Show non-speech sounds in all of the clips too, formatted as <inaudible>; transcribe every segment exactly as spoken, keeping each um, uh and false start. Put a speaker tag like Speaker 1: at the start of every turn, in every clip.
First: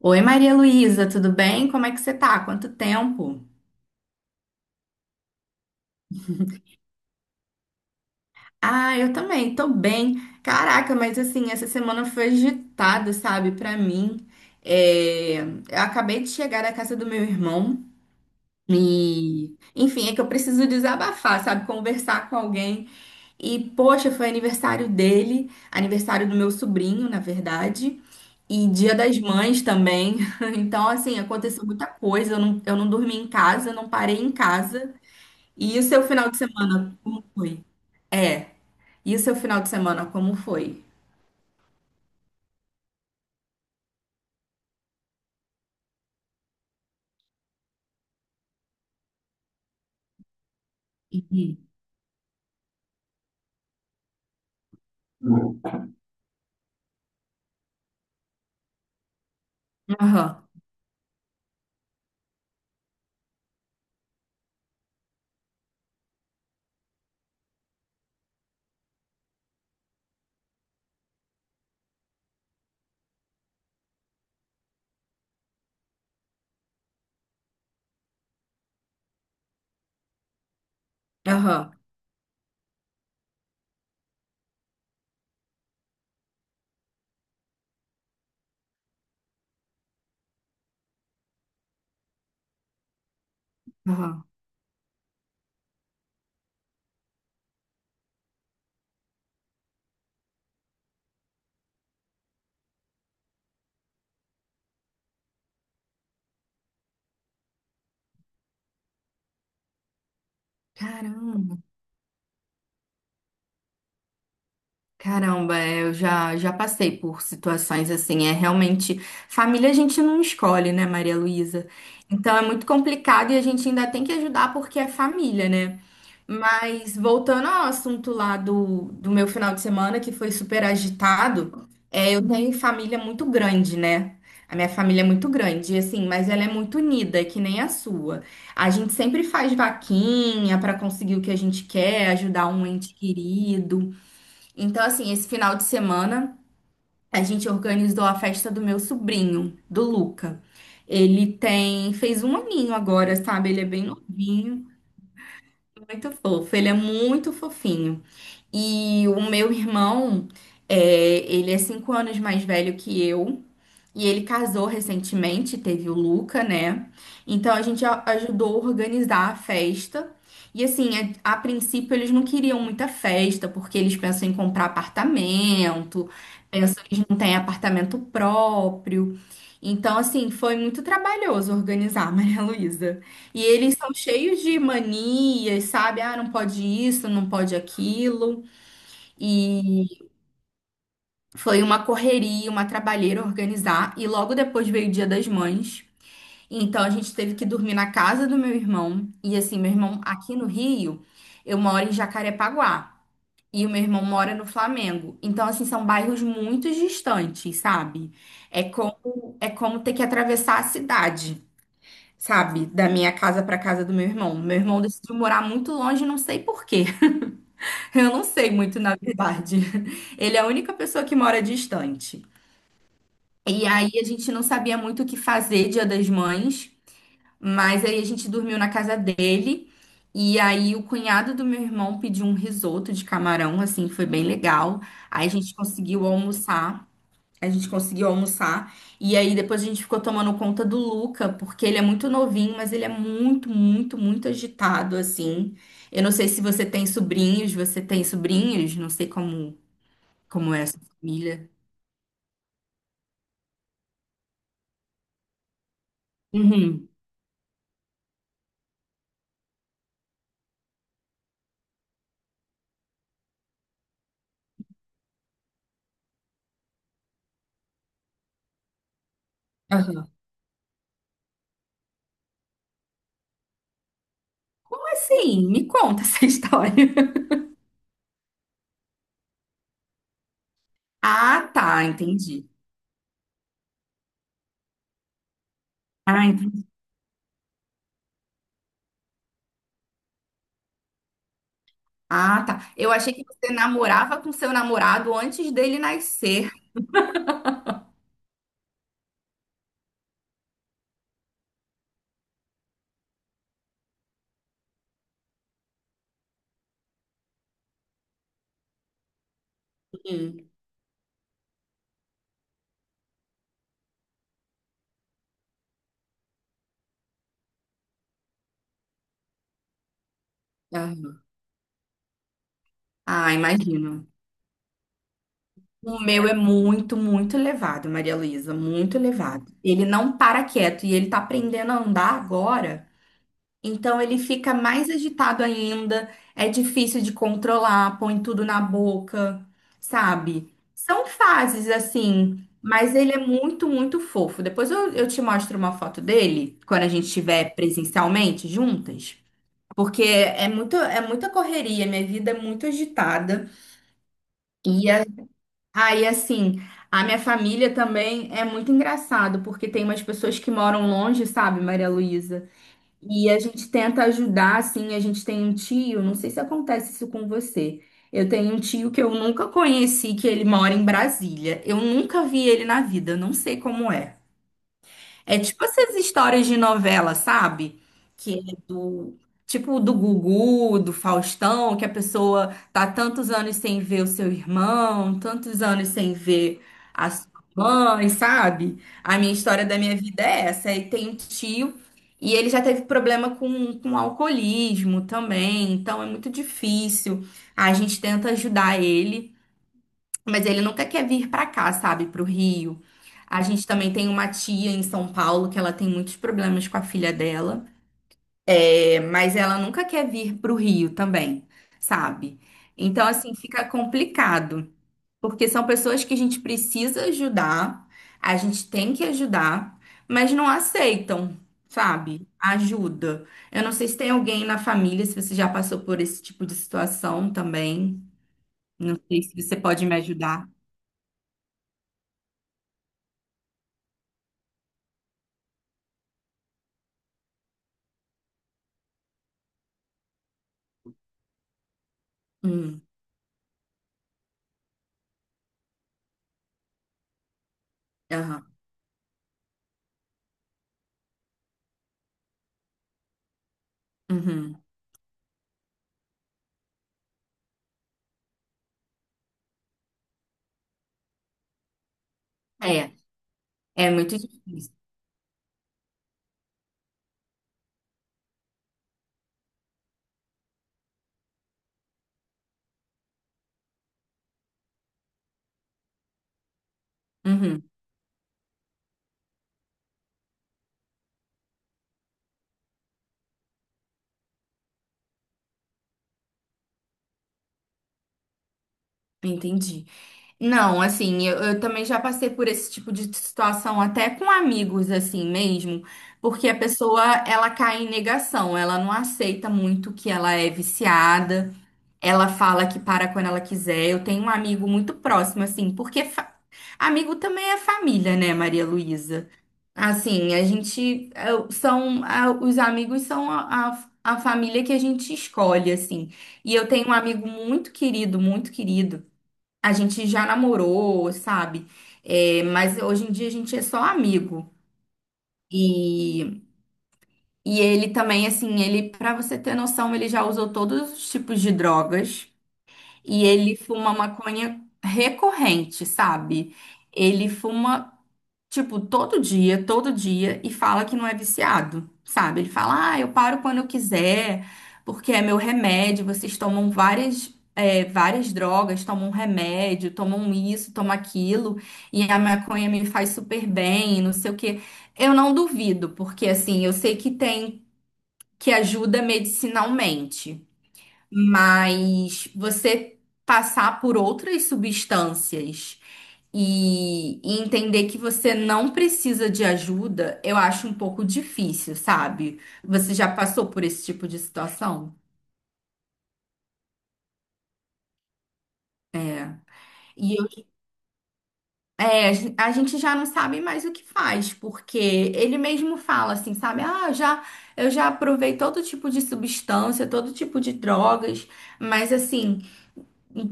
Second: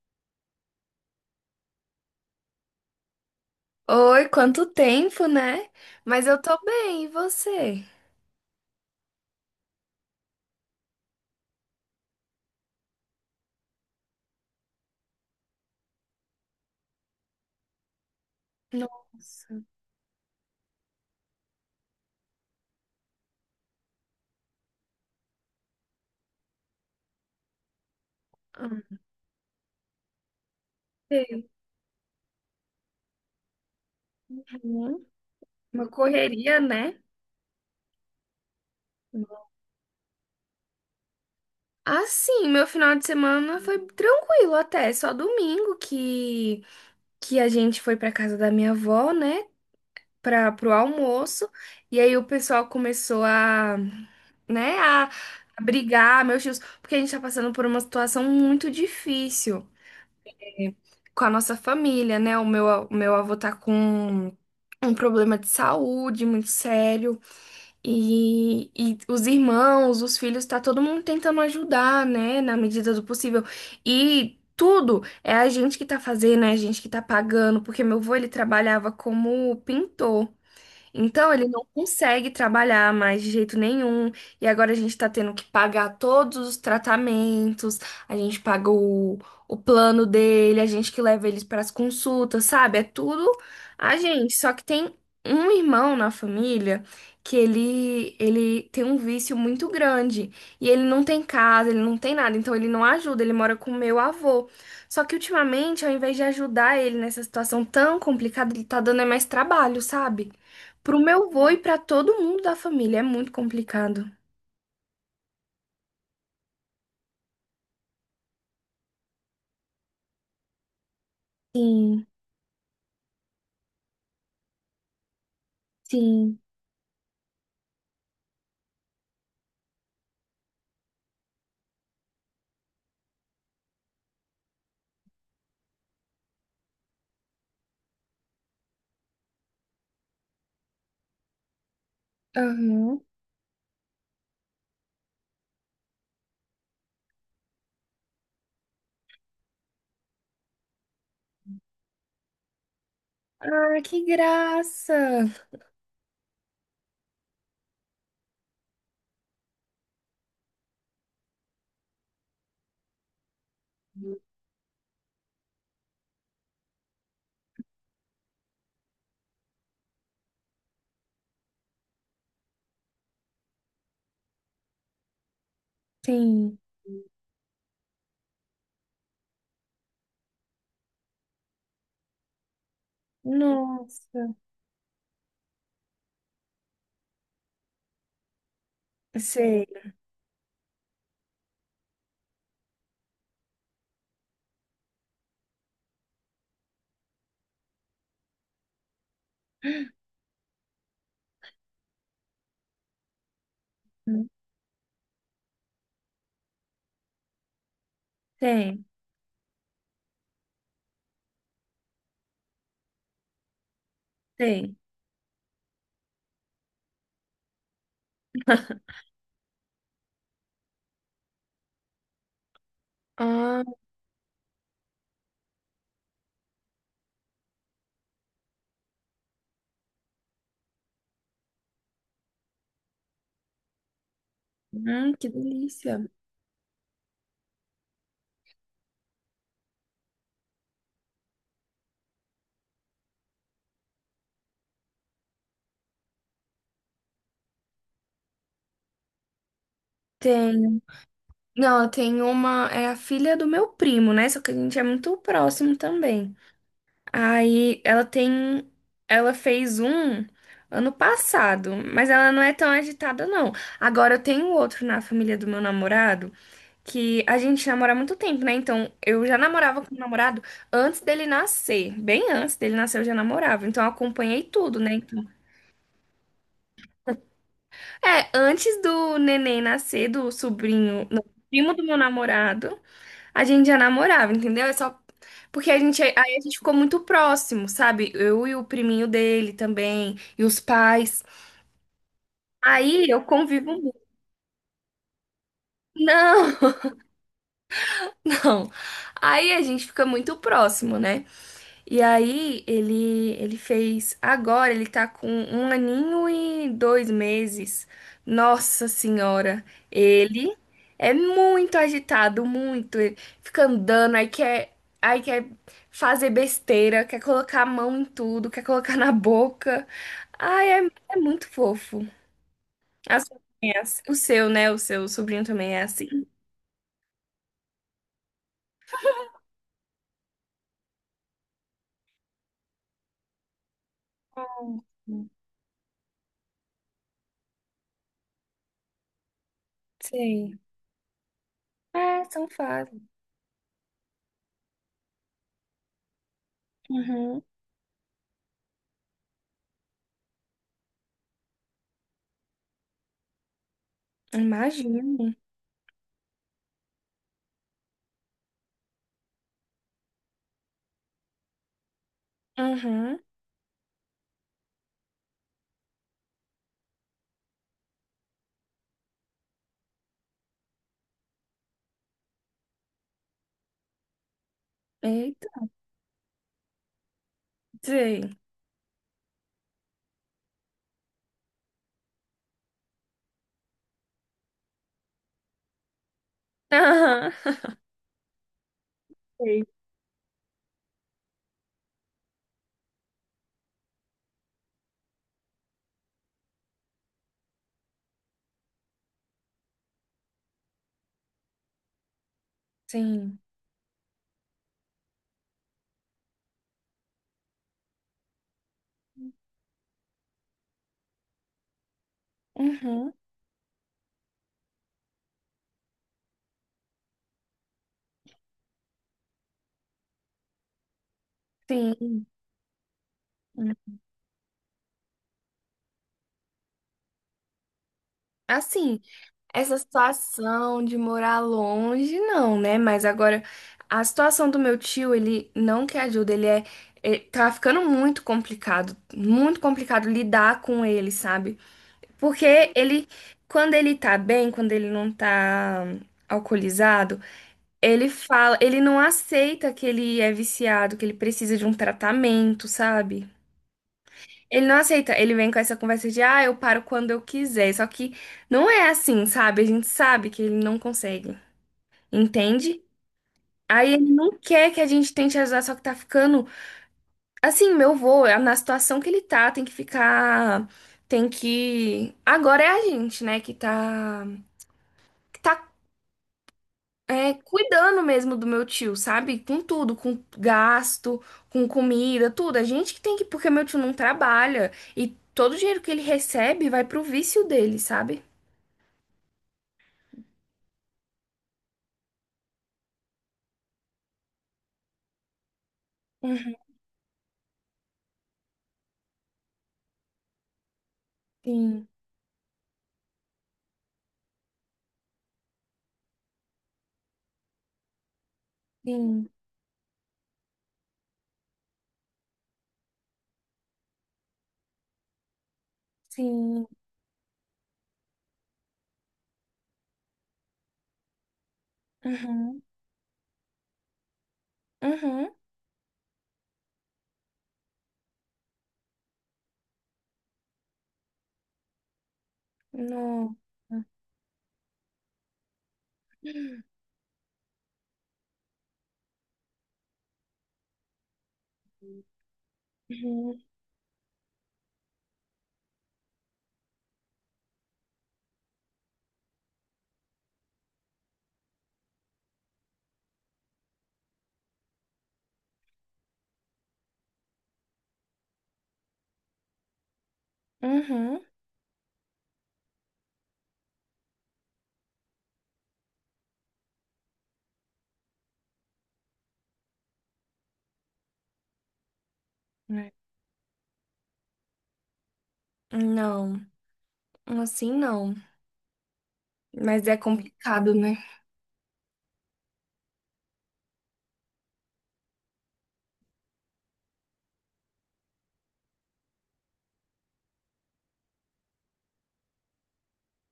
Speaker 1: Oi, Maria Luísa, tudo bem? Como é que você tá? Quanto tempo?
Speaker 2: Oi, quanto tempo, né? Mas eu tô bem, e você?
Speaker 1: Ah, eu também, tô bem. Caraca, mas assim, essa semana foi agitada, sabe, pra mim. É, eu acabei de chegar da casa do meu irmão e,
Speaker 2: Nossa.
Speaker 1: enfim, é que eu preciso desabafar, sabe, conversar com alguém. E, poxa, foi aniversário dele, aniversário do meu sobrinho, na verdade. E Dia
Speaker 2: Ah,
Speaker 1: das Mães também. <laughs> Então, assim,
Speaker 2: sei.
Speaker 1: aconteceu muita coisa. Eu não, eu não dormi em casa, eu não parei em casa.
Speaker 2: Uhum.
Speaker 1: E o
Speaker 2: Uma
Speaker 1: seu final de
Speaker 2: correria, né?
Speaker 1: semana, como foi? É. E o seu final de semana, como foi?
Speaker 2: Ah, sim, meu final de semana foi tranquilo até, só domingo que que a gente foi pra casa da minha avó, né, para pro almoço,
Speaker 1: Uhum.
Speaker 2: e aí o pessoal começou a, né, a a brigar, meus tios, porque a gente tá passando por uma situação muito difícil
Speaker 1: Aham,
Speaker 2: com a nossa família, né? O meu, a- o meu avô tá com um problema de saúde muito sério e, e os irmãos, os filhos, tá todo mundo tentando ajudar, né? Na medida do possível. E tudo é a gente que tá fazendo, é a gente que tá pagando, porque meu avô ele trabalhava como pintor. Então, ele não
Speaker 1: aham,
Speaker 2: consegue trabalhar mais de jeito nenhum. E agora a gente tá tendo que pagar todos os tratamentos, a gente paga o, o plano dele, a gente que leva eles para as consultas, sabe? É tudo a
Speaker 1: aham.
Speaker 2: gente. Só que tem um irmão na família que ele, ele tem um vício muito grande. E ele não tem casa, ele não tem nada. Então, ele não ajuda, ele mora com o meu avô. Só que ultimamente, ao invés de ajudar ele nessa situação tão complicada, ele tá dando é mais trabalho, sabe? Pro meu avô e
Speaker 1: Caramba.
Speaker 2: pra todo mundo da família. É muito complicado.
Speaker 1: Caramba, é, eu já, já passei por situações assim. É realmente. Família a gente não escolhe, né, Maria Luísa?
Speaker 2: Sim,
Speaker 1: Então é muito complicado e a gente ainda tem que ajudar porque é família, né?
Speaker 2: sim.
Speaker 1: Mas voltando ao assunto lá do, do meu final de semana, que foi super agitado, é, eu tenho família muito grande, né? A minha família é muito grande, e assim, mas ela é muito unida, que nem a sua. A gente sempre faz vaquinha para conseguir o que a gente quer, ajudar um ente
Speaker 2: Aham.
Speaker 1: querido. Então, assim, esse final de semana a gente organizou a festa do meu sobrinho, do Luca. Ele tem, fez um aninho agora, sabe? Ele é
Speaker 2: Ah,
Speaker 1: bem
Speaker 2: que
Speaker 1: novinho,
Speaker 2: graça!
Speaker 1: muito fofo. Ele é muito fofinho. E o meu irmão, é, ele é cinco anos mais velho que eu. E ele casou recentemente, teve o Luca, né? Então a gente a- ajudou a organizar a festa. E assim, a, a princípio eles não queriam muita festa, porque eles pensam em comprar apartamento,
Speaker 2: Sim.
Speaker 1: pensam que eles não têm apartamento próprio. Então, assim, foi muito trabalhoso organizar, <laughs> Maria Luísa. E eles são
Speaker 2: Nossa.
Speaker 1: cheios de manias, sabe? Ah, não pode isso, não pode aquilo.
Speaker 2: Sei.
Speaker 1: Foi uma correria, uma trabalheira organizar, e logo depois veio o Dia das Mães. Então a gente teve que dormir na casa do meu irmão. E assim, meu irmão aqui no Rio, eu moro em Jacarepaguá. E o meu irmão mora no Flamengo. Então, assim, são bairros muito distantes, sabe? É
Speaker 2: Tem,
Speaker 1: como, é como ter que atravessar a cidade, sabe? Da minha casa para casa do meu irmão. Meu
Speaker 2: tem.
Speaker 1: irmão decidiu morar muito longe, não sei por quê. <laughs> Eu não sei muito, na verdade. Ele é a única pessoa que mora distante.
Speaker 2: Ah,
Speaker 1: E aí a gente não sabia muito o que fazer Dia das Mães, mas aí a gente dormiu na casa dele. E aí o cunhado do meu irmão pediu um risoto de camarão, assim, foi bem legal.
Speaker 2: hum,
Speaker 1: Aí
Speaker 2: que
Speaker 1: a gente
Speaker 2: delícia.
Speaker 1: conseguiu almoçar. A gente conseguiu almoçar. E aí depois a gente ficou tomando conta do Luca, porque ele é muito novinho, mas ele é muito, muito, muito agitado, assim. Eu não sei se você tem sobrinhos, você tem sobrinhos? Não sei como, como é a sua
Speaker 2: Tem.
Speaker 1: família.
Speaker 2: Não, tem uma. É a filha do meu primo, né? Só que a gente é muito próximo também.
Speaker 1: Uhum.
Speaker 2: Aí ela tem. Ela fez um ano passado, mas ela não é tão agitada, não. Agora eu tenho outro na família do meu namorado, que a gente namora há muito tempo, né? Então, eu já namorava com o namorado antes dele nascer. Bem antes dele nascer, eu já namorava. Então, eu acompanhei tudo, né? Então,
Speaker 1: Sim, me conta essa <laughs> história.
Speaker 2: é, antes do neném nascer, do sobrinho, não,
Speaker 1: Ah,
Speaker 2: primo do
Speaker 1: tá,
Speaker 2: meu
Speaker 1: entendi.
Speaker 2: namorado, a gente já namorava, entendeu? É só porque a gente, aí
Speaker 1: Ah,
Speaker 2: a gente
Speaker 1: entendi.
Speaker 2: ficou muito próximo, sabe? Eu e o priminho dele também, e os pais.
Speaker 1: Ah, tá. Eu
Speaker 2: Aí
Speaker 1: achei
Speaker 2: eu
Speaker 1: que você
Speaker 2: convivo muito.
Speaker 1: namorava com seu namorado antes dele nascer.
Speaker 2: Não, <laughs> não. Aí a gente fica muito próximo, né? E aí ele ele fez. Agora ele tá com um aninho e dois meses. Nossa senhora,
Speaker 1: Sim.
Speaker 2: ele é muito agitado, muito. Ele fica andando, aí quer, aí quer fazer besteira, quer colocar a mão em tudo, quer colocar na boca. Ai, é, é
Speaker 1: Aham.
Speaker 2: muito fofo. A
Speaker 1: Ah,
Speaker 2: sua também é assim.
Speaker 1: imagino.
Speaker 2: O seu, né? O seu sobrinho também é
Speaker 1: O
Speaker 2: assim.
Speaker 1: meu é muito, muito elevado, Maria Luísa, muito elevado. Ele não para quieto e ele tá aprendendo a andar agora. Então ele fica mais
Speaker 2: Hum.
Speaker 1: agitado ainda, é difícil de controlar, põe tudo na boca, sabe?
Speaker 2: Sei.
Speaker 1: São fases
Speaker 2: É,
Speaker 1: assim,
Speaker 2: são
Speaker 1: mas
Speaker 2: fases.
Speaker 1: ele é muito, muito fofo. Depois eu, eu te mostro uma foto dele, quando a gente
Speaker 2: Uhum.
Speaker 1: estiver presencialmente juntas, porque é muito, é muita correria, minha vida é muito agitada. E a-
Speaker 2: Imagino.
Speaker 1: aí, assim, a minha família também é muito engraçado, porque tem umas pessoas que moram longe, sabe, Maria Luísa?
Speaker 2: Uhum.
Speaker 1: E a gente tenta ajudar, assim, a gente tem um tio, não sei se acontece isso com você. Eu tenho um tio que eu nunca conheci, que ele mora em Brasília. Eu nunca vi ele na vida, eu não sei como é. É
Speaker 2: Eita.
Speaker 1: tipo essas histórias de novela, sabe?
Speaker 2: Sei.
Speaker 1: Que é do tipo do Gugu, do Faustão, que a pessoa tá tantos anos sem ver o seu irmão, tantos anos sem ver a sua
Speaker 2: Aham.
Speaker 1: mãe, sabe? A minha
Speaker 2: Sei.
Speaker 1: história da minha vida é essa. E tem um tio e ele já teve problema com, com alcoolismo também, então é muito difícil. A gente tenta ajudar ele. Mas ele nunca quer vir pra cá, sabe, pro Rio.
Speaker 2: Sim.
Speaker 1: A gente também tem uma tia em São Paulo que ela tem muitos problemas com a filha dela, é, mas ela nunca quer vir pro Rio também, sabe? Então,
Speaker 2: Uhum.
Speaker 1: assim, fica complicado, porque são pessoas que a gente precisa ajudar, a gente tem que ajudar, mas não aceitam,
Speaker 2: Sim.
Speaker 1: sabe? Ajuda. Eu não
Speaker 2: Hum.
Speaker 1: sei se tem alguém na família, se você já passou por esse tipo de situação também. Não
Speaker 2: Assim,
Speaker 1: sei se você
Speaker 2: essa
Speaker 1: pode me ajudar.
Speaker 2: situação de morar longe, não, né? Mas agora, a situação do meu tio, ele não quer ajuda, ele é. É- tá ficando muito complicado, muito complicado lidar com ele, sabe? Porque
Speaker 1: Hum,
Speaker 2: ele, quando ele tá bem, quando ele não tá hum, alcoolizado, ele
Speaker 1: aham.
Speaker 2: fala, ele não aceita que ele é viciado, que ele precisa de um tratamento, sabe?
Speaker 1: Uhum.
Speaker 2: Ele não aceita, ele vem com essa conversa de, ah, eu paro quando eu quiser. Só que não é assim, sabe? A gente sabe que ele não consegue, entende?
Speaker 1: É, é
Speaker 2: Aí ele
Speaker 1: muito
Speaker 2: não quer
Speaker 1: difícil.
Speaker 2: que a gente tente ajudar, só que tá ficando. Assim, meu vô, é na situação que ele tá, tem que ficar. Tem que. Agora é a gente, né, que tá. Que tá é,
Speaker 1: Uhum.
Speaker 2: cuidando mesmo do meu tio, sabe? Com tudo, com gasto, com comida, tudo. A gente que tem que. Porque meu tio não trabalha. E todo o dinheiro que ele recebe vai pro vício dele, sabe?
Speaker 1: Entendi. Não, assim, eu, eu também já passei por esse tipo de situação até com amigos, assim mesmo, porque
Speaker 2: Uhum.
Speaker 1: a pessoa, ela cai em negação, ela não aceita muito que ela é viciada,
Speaker 2: Sim,
Speaker 1: ela fala que para quando ela quiser. Eu tenho um amigo muito próximo, assim, porque fa- Amigo também é família, né, Maria
Speaker 2: sim,
Speaker 1: Luísa? Assim, a gente é, são a- os amigos são a, a, a família que a gente escolhe, assim. E
Speaker 2: sim.
Speaker 1: eu tenho um amigo muito querido, muito querido. A gente já namorou, sabe? É,
Speaker 2: Uhum.
Speaker 1: mas hoje em dia a gente é só amigo.
Speaker 2: Uhum.
Speaker 1: E, e ele também, assim, ele, para você ter noção, ele já usou todos os tipos de drogas e
Speaker 2: Não.
Speaker 1: ele fuma maconha recorrente, sabe? Ele fuma tipo, todo dia, todo dia, e fala que não é viciado, sabe? Ele fala, ah, eu
Speaker 2: Uhum.
Speaker 1: paro quando eu quiser, porque é meu remédio, vocês tomam várias. É, várias drogas, tomam remédio, tomam isso, tomam aquilo, e a maconha me faz super bem, não sei o quê. Eu não duvido, porque assim, eu sei que tem, que ajuda medicinalmente,
Speaker 2: Uhum.
Speaker 1: mas você passar por outras substâncias. E, e entender que você não precisa de ajuda, eu acho um pouco difícil, sabe?
Speaker 2: É.
Speaker 1: Você já passou por esse tipo de situação?
Speaker 2: Não, assim não.
Speaker 1: É.
Speaker 2: Mas é
Speaker 1: E eu-
Speaker 2: complicado, né?
Speaker 1: É, a gen- a gente já não sabe mais o que faz, porque ele mesmo fala assim, sabe? Ah, eu já, eu já provei todo tipo de substância, todo tipo de drogas, mas assim.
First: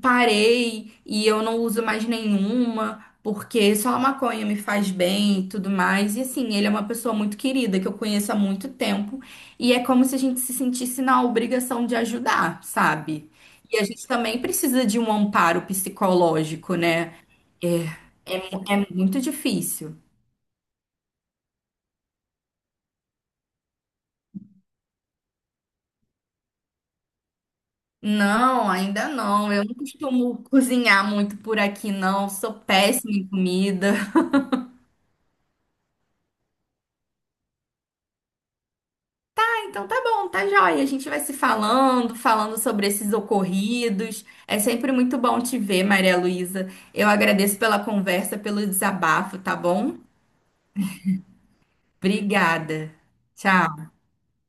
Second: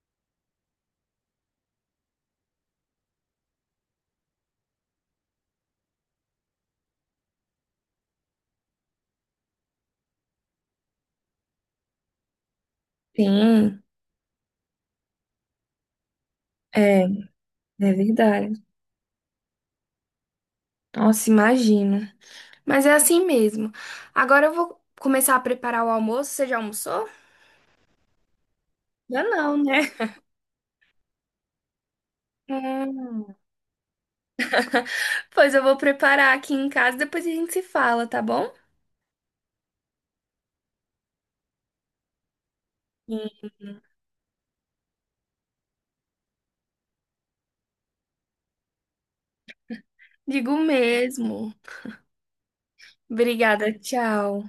Speaker 1: Parei e eu não uso mais nenhuma, porque só a maconha me faz bem e tudo mais. E assim, ele é uma pessoa muito querida que eu conheço há muito tempo, e é como se a gente se sentisse na obrigação de ajudar, sabe? E
Speaker 2: Sim,
Speaker 1: a gente também precisa de um amparo psicológico,
Speaker 2: é,
Speaker 1: né?
Speaker 2: é verdade.
Speaker 1: É muito difícil.
Speaker 2: Nossa, imagino. Mas é assim mesmo. Agora eu vou começar a preparar o almoço. Você já almoçou?
Speaker 1: Não, ainda
Speaker 2: Já
Speaker 1: não.
Speaker 2: não,
Speaker 1: Eu não
Speaker 2: né?
Speaker 1: costumo cozinhar muito por aqui, não. Sou péssima em
Speaker 2: Hum.
Speaker 1: comida.
Speaker 2: Pois eu vou preparar aqui em casa, depois a gente se fala, tá bom?
Speaker 1: Então tá bom, tá joia. A gente vai se falando, falando sobre esses
Speaker 2: Sim.
Speaker 1: ocorridos. É sempre muito bom te ver, Maria Luísa. Eu agradeço pela conversa, pelo desabafo, tá bom?
Speaker 2: Digo mesmo.
Speaker 1: Obrigada.
Speaker 2: Obrigada,
Speaker 1: Tchau.
Speaker 2: tchau.